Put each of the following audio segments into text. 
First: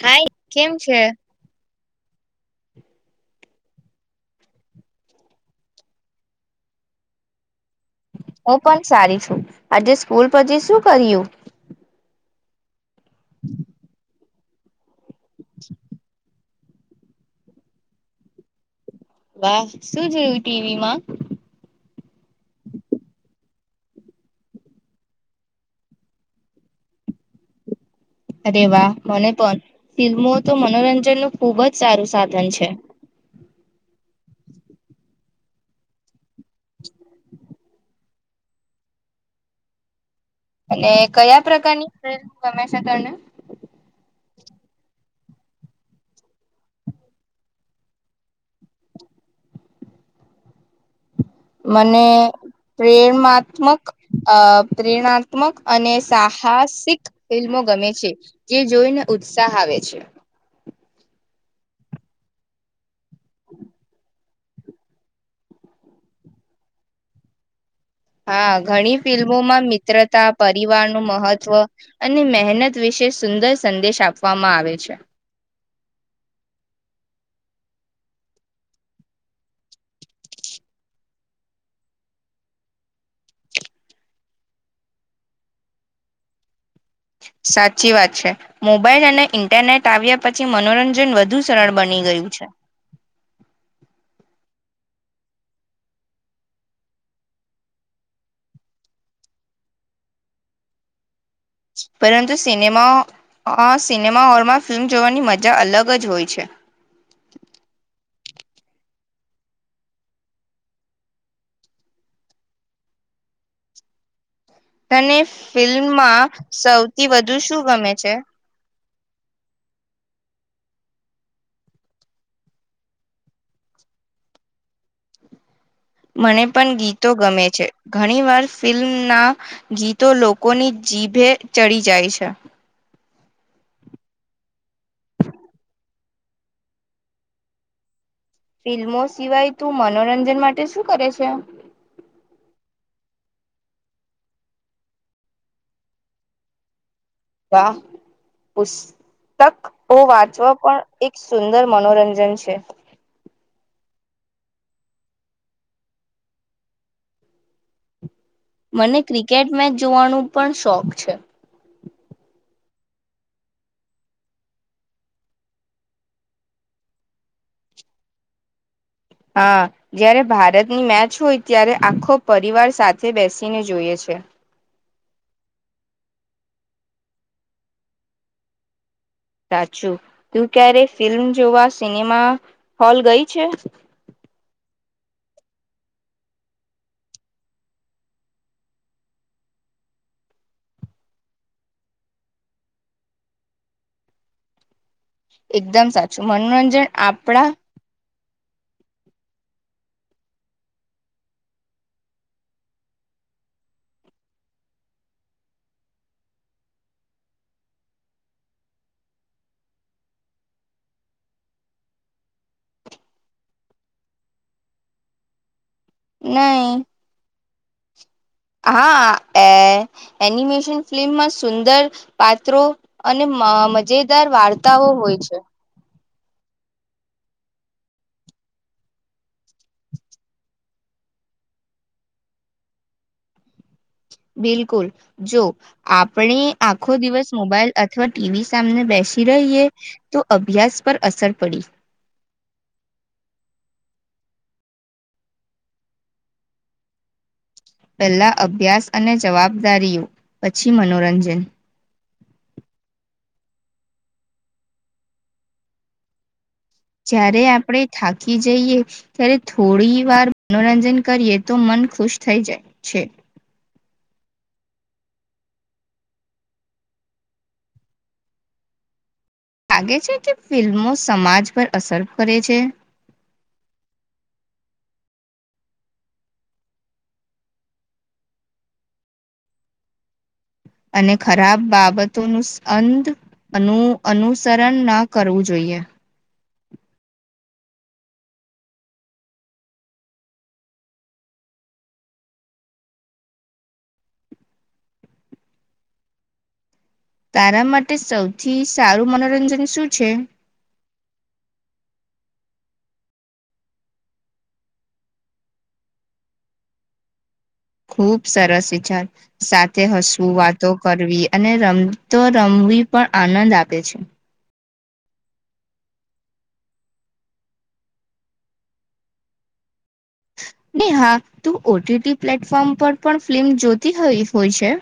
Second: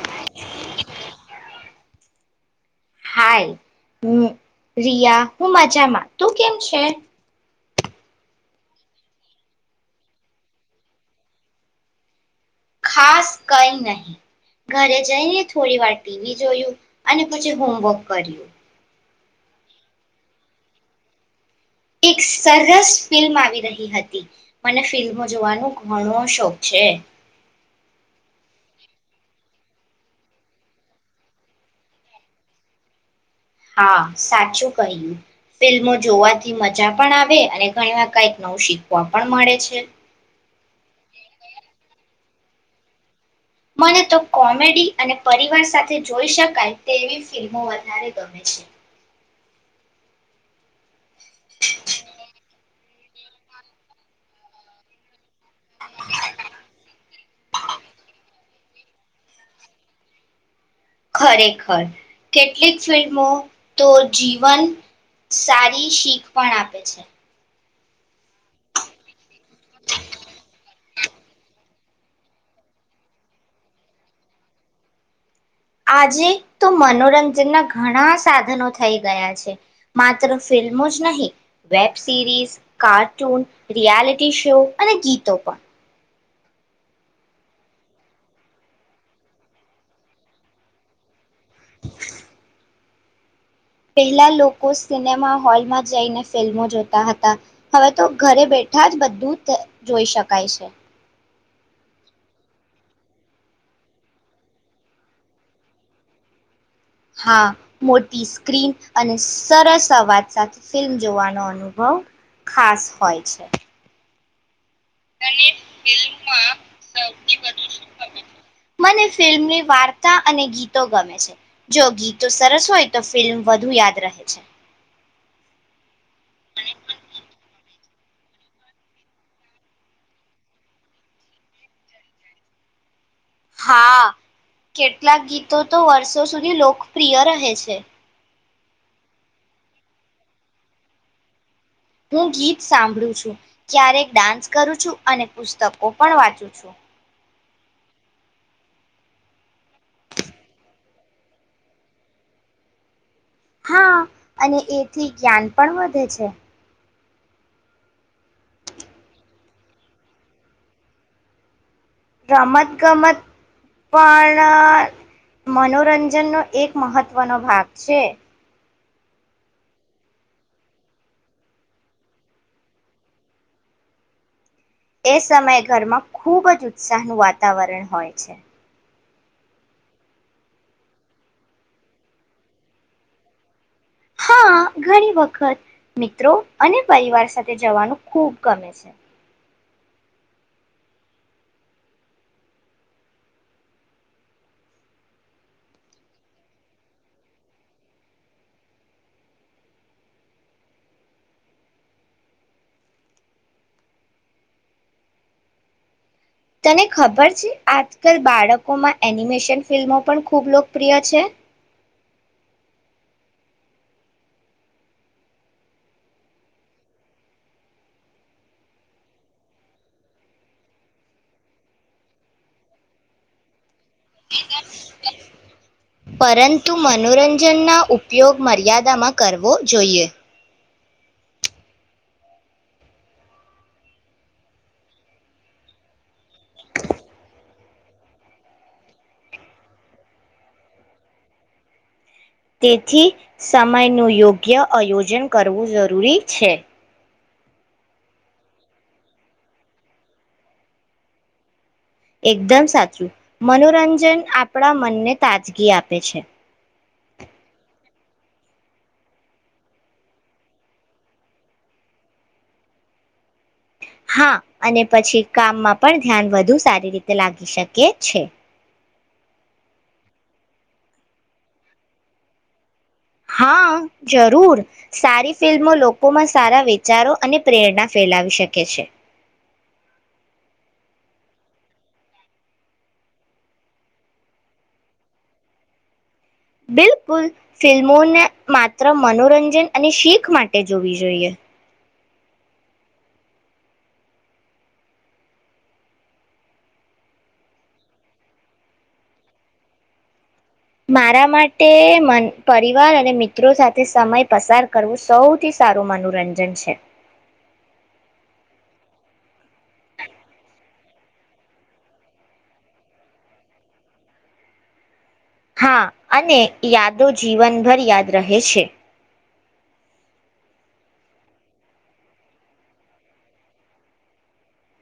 હાય કેમ છે? હાય, હું રિયા, હું મજામાં. તું કેમ છે? હું પન સારી છું. આજે સ્કૂલ પછી સું કર્યું? ખાસ કંઈ નહીં. ઘરે જઈને થોડી વાર ટીવી જોયું. અને પછી હોમવર્ક કર્યું. વાહ! શું જોયું ટીવીમાં? એક સરસ ફિલ્મ આવી રહી હતી. મને ફિલ્મો જોવાનો ઘણો શોખ છે. અરે વાહ! મને પણ. ફિલ્મો તો મનોરંજનનું ખૂબ જ સારું સાધન છે. હા, સાચું કહ્યું. ફિલ્મો જોવા થી મજા પણ આવે અને ઘણીવાર કંઈક નવું શીખવા પણ મળે છે. અને કયા પ્રકારની ફિલ્મ ગમે છે તને? મને તો કોમેડી અને પરિવાર સાથે જોઈ શકાય તેવી ફિલ્મો વધારે ગમે છે. મને પ્રેમાત્મક અ પ્રેરણાત્ ત્મક અને સાહસિક ફિલ્મો ગમે છે જે જોઈને ઉત્સાહ આવે છે. ખરેખર કેટલીક ફિલ્મો તો જીવન સારી શીખ પણ આપે છે. હા ઘણી ફિલ્મ મોમાં મિત્રતા પરિવાર નું મહત્વ અને મહેનત વિશે સુંદર સંદેશ આપવામાં આવે છે. આજે તો મનોરંજનના ઘણા સાધનો થઈ ગયા છે. માત્ર ફિલ્મો જ નહીં web series, cartoon, reality show અને ગીતો પણ સાચી વાત છે. મોબાઈલ અને ઈન્ટરનેટ આવ્યા પછી મનોરંજન વધુ સરળ બની ગયું છે. પહેલા લોકો સિનેમા હોલમાં જઈને ફિલ્મો જોતા હતા. હવે તો ઘરે બેઠા જ બધું જોઈ શકાય છે. પરંતુ આ સિનેમા અ-સિનેમા હોલમાં ફિલ્મ જોવાની મજા અલગ જ હોય છે. હા મોટી સ્ક્રીન અને સરસ અવાજ સાથે ફિલ્મ જોવાનો અનુભવ ખાસ હોય છે. તને ફિલ્મમાં સૌથી વધુ શું ગમે છે? મને ફિલ્મની વાર્તા અને ગીતો ગમે છે. જો ગીતો સરસ હોય તો ફિલ્મ વધુ યાદ રહે છે. મને પણ ગીતો ગમે છે. ઘણીવાર ફિલ્મના ગીતો લોકોની જીભે ચડી જાય છે. હા કેટલાક ગીતો તો વર્ષો સુધી લોકપ્રિય રહે છે. ફિલ્મો સિવાય તું મનોરંજન માટે શું કરે છે? હું ગીત સાંભળું છું. ક્યારેક ડાન્સ કરું છું અને પુસ્તકો પણ વાંચું છું. પુસ્તકઓ વાંચવા પણ એક સુંદર મનોરંજન છે. હા અને એથી જ્ઞાન પણ વધે છે. મને ક્રિકેટ મેચ જોવાનું પણ શોખ છે. રમત ગમત પણ મનોરંજનનો એક મહત્વનો ભાગ છે. હા જ્યારે ભારતની મેચ હોય ત્યારે આખો પરિવાર સાથે બેસીને જોઈએ છે. એ સમયે ઘરમાં ખૂબ જ ઉત્સાહનું વાતાવરણ હોય છે. સાચું તું ક્યારે ફિલ્મ જોવા સિનેમા હોલ ગઈ છે. હા ઘણી વખત મિત્રો અને પરિવાર સાથે જવાનું ખૂબ ગમે છે. એકદમ સાચું મનોરંજન આપણા તને ખબર છે આજકાલ બાળકોમાં એનિમેશન ફિલ્મો પણ ખૂબ લોકપ્રિય છે. નઈ, હા, એ એનિમેશન ફિલ્મમાં સુંદર પાત્રો અને મ મજેદાર વાર્તાઓ હોય છે. પરંતુ મનોરંજનના ઉપયોગ મર્યાદામાં કરવો જોઈએ. બિલકુલ જો આપણે આખો દિવસ મોબાઈલ અથવા ટીવી સામને બેસી રહીએ તો અભ્યાસ પર અસર પડી તેથી સમયનું યોગ્ય આયોજન કરવું જરૂરી છે. પહેલા અભ્યાસ અને જવાબદારીઓ પછી મનોરંજન. એકદમ સાચું, મનોરંજન આપણા મનને તાજગી આપે છે. જ્યારે આપણે થાકી જઈએ ત્યારે થોડી વાર મનોરંજન કરીએ તો મન ખુશ થઈ જાય છે. હા અને પછી કામમાં પણ ધ્યાન વધુ સારી રીતે લાગી શકે છે. લાગે છે કે ફિલ્મો સમાજ પર અસર કરે છે? હા જરૂર, સારી ફિલ્મો લોકોમાં સારા વિચારો અને પ્રેરણા ફેલાવી શકે છે. અને ખરાબ બાબતોનું અંધ અનુ-અનુસરણ ન કરવું જોઈએ. બિલકુલ, ફિલ્મોને માત્ર મનોરંજન અને શીખ માટે જોવી જોઈએ. તારા માટે સૌથી સારું મનોરંજન શું છે? મારા માટે મ-પરિવાર અને મિત્રો સાથે સમય પસાર કરવો સૌથી સારું મનોરંજન છે. ખૂબ સરસ વિચાર. સાથે હસવું, વાતો કરવી અને રમતો રમવી પણ આનંદ આપે છે. હા અને યાદો જીવનભર યાદ રહે છે. ને હા તું ઓટીટી પ્લેટફોર્મ પર પણ ફિલ્મ જોતી હોય હોય છે?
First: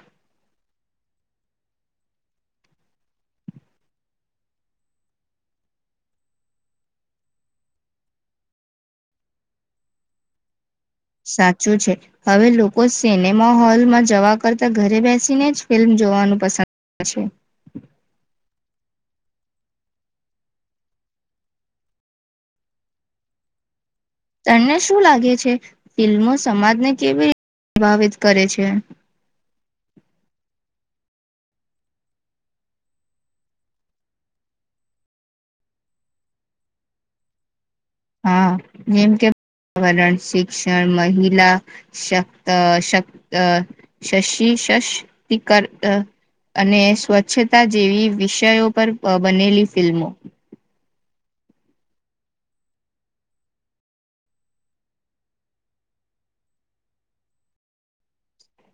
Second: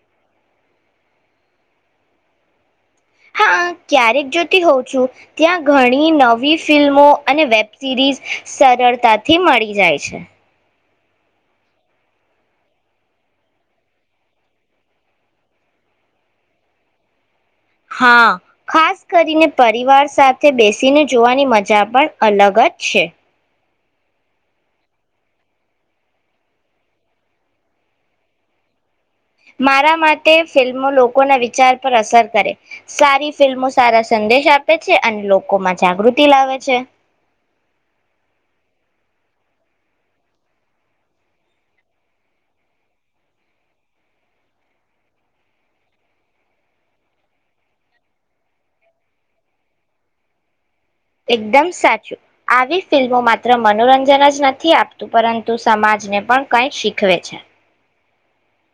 હા ક્યારેક જોતી હોઉં છું. ત્યાં ઘણી નવી ફિલ્મો અને વેબ સિરીઝ સરળતાથી મળી જાય છે. સાચું છે. હવે લોકો સિનેમા હોલમાં જવા કરતાં ઘરે બેસીને જ ફિલ્મ જોવાનું પસંદ કરે છે. હા ખાસ કરીને પરિવાર સાથે બેસીને જોવાની મજા પણ અલગ જ છે. તને શું લાગે છે? ફિલ્મો સમાજને કેવી રીતે પ્રભાવિત કરે છે? મારા માટે ફિલ્મો લોકોને વિચાર પર અસર કરે. સારી ફિલ્મો સારા સંદેશ આપે છે અને લોકોમાં જાગૃતિ લાવે છે. હા જેમ કે પર્યાવરણ શિક્ષણ, મહિલા, શક-અ-શક-અ-સશી-સશ- સશક્તિકરણ અને સ્વચ્છતા જેવી વિષયો પર બનેલી ફિલ્મો. એકદમ સાચું આવી ફિલ્મો માત્ર મનોરંજન જ નથી આપતું પરંતુ સમાજને પણ કંઈ શીખવે છે.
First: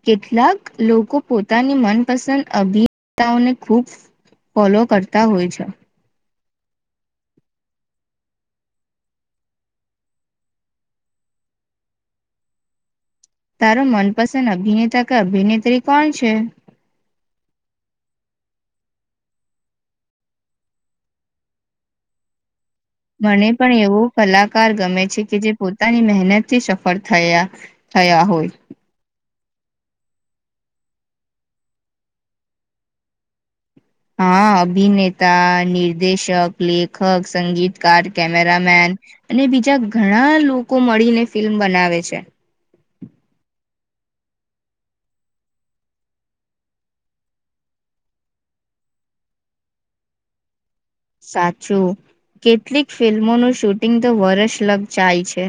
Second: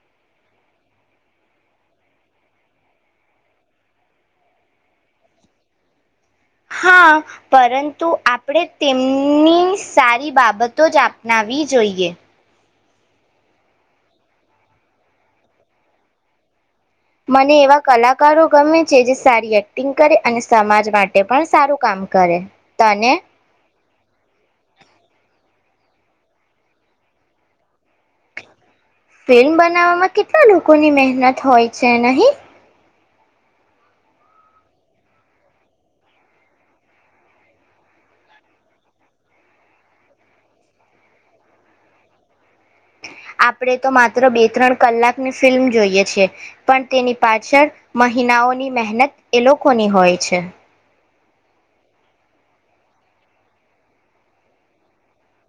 કેટલાક લોકો પોતાની મનપસંદ અભિનેતાઓને ખૂબ ફોલો કરતા હોય છે. હા પરંતુ આપણે તેમની સારી બાબતો જ આપનાવી જોઈએ. તારો મનપસંદ અભિનેતા કે અભિનેત્રી કોણ છે? મને એવા કલાકારો ગમે છે જે સારી એક્ટિંગ કરે અને સમાજ માટે પણ સારું કામ કરે. તને મને પણ એવો કલાકાર ગમે છે કે જે પોતાની મહેનત થી સફળ થયા થયા હોય. ફિલ્મ બનાવવામાં કેટલા લોકોની મહેનત હોય છે નહી? હા અભિનેતા, નિર્દેશક, લેખક, સંગીતકાર, કેમેરામેન અને બીજા ઘણા લોકો મળીને ફિલ્મ બનાવે છે. આપણે તો માત્ર બે ત્રણ કલાકની ફિલ્મ જોઈએ છીએ પણ તેની પાછળ મહિનાઓની મહેનત એ લોકોની હોય છે. સાચું કેટલીક ફિલ્મોનું શૂટિંગ તો વર્ષ લગ જાય છે.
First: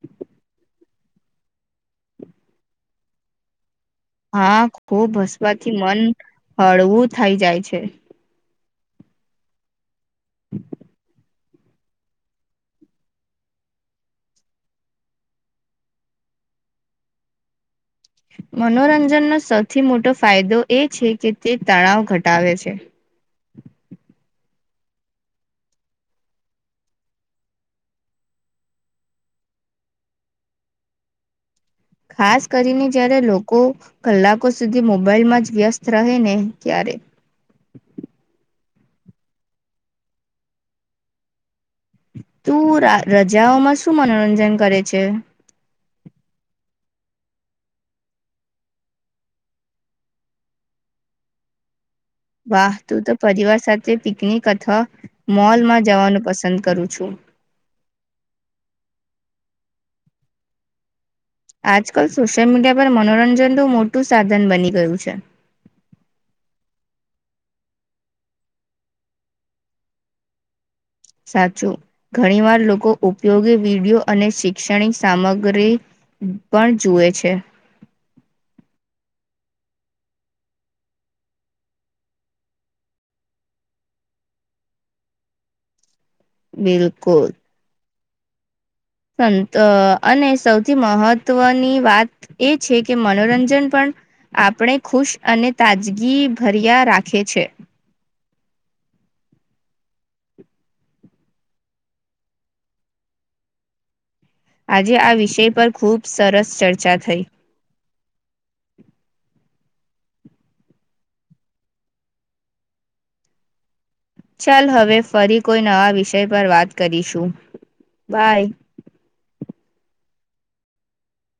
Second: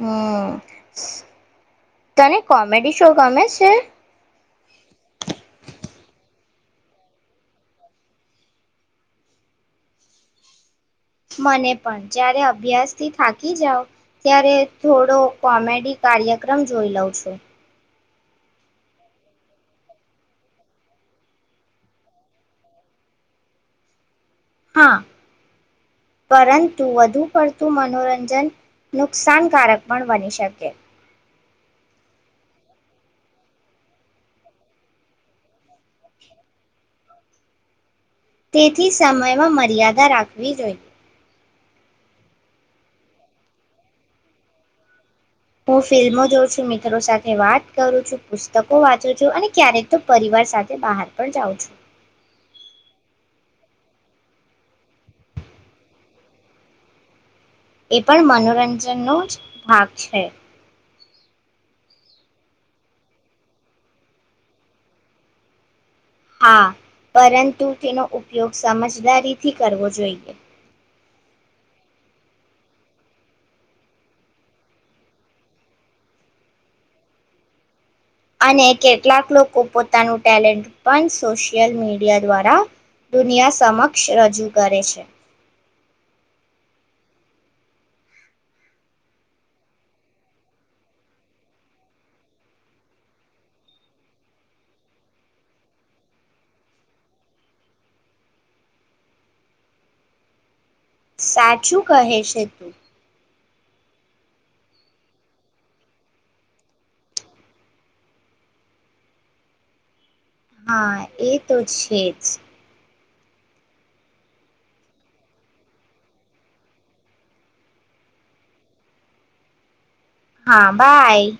હઅ. તને કોમેડી શો ગમે છે? હા ખુબ હસવાથી મન હળવું થઇ જાય છે. મને પણ જ્યારે અભ્યાસથી થાકી જાવ ત્યારે થોડો કોમેડી કાર્યક્રમ જોઈ લઉં છો. મનોરંજનનો સૌથી મોટો ફાયદો એ છે કે તે તણાવ ઘટાવે છે. હા પરંતુ વધુ પડતું મનોરંજન નુકસાનકારક પણ બની શકે. ખાસ કરીને જ્યારે લોકો કલાકો સુધી મોબાઈલમાં જ વ્યસ્ત રહે ને ત્યારે. તેથી સમયમાં મર્યાદા રાખવી જોઈએ. તું રા રજાઓમાં શું મનોરંજન કરે છે? હું ફિલ્મો જોઉં છું, મિત્રો સાથે વાત કરું છું, પુસ્તકો વાંચું છું, અને ક્યારેક તો પરિવાર સાથે બહાર પણ જાઉં છું. વાહ તું તો પરિવાર સાથે પિકનિક અથવા મોલમાં જવાનું પસંદ કરું છું. એ પણ મનોરંજનનો જ ભાગ છે. આજકાલ સોશિયલ મીડિયા પર મનોરંજનનું મોટું સાધન બની ગયું છે. હા પરંતુ તેનો ઉપયોગ સમજદારીથી કરવો જોઈએ. સાચું ઘણીવાર લોકો ઉપયોગી વિડીયો અને શૈક્ષણિક સામગ્રી પણ જુએ છે. અને કેટલાક લોકો પોતાનું ટેલેન્ટ પણ સોશિયલ મીડિયા દ્વારા દુનિયા સમક્ષ રજૂ કરે છે. બિલકુલ સંત અને સૌથી મહત્ત્વની વાત એ છે કે મનોરંજન પણ આપણે ખુશ અને તાજગીભર્યા રાખે છે. સાચું કહે છે તું આજે આ વિષય પર ખૂબ સરસ ચર્ચા થઈ. હા એ તો છે જ ચાલ હવે ફરી કોઈ નવા વિષય પર વાત કરીશું બાય. હા બાય.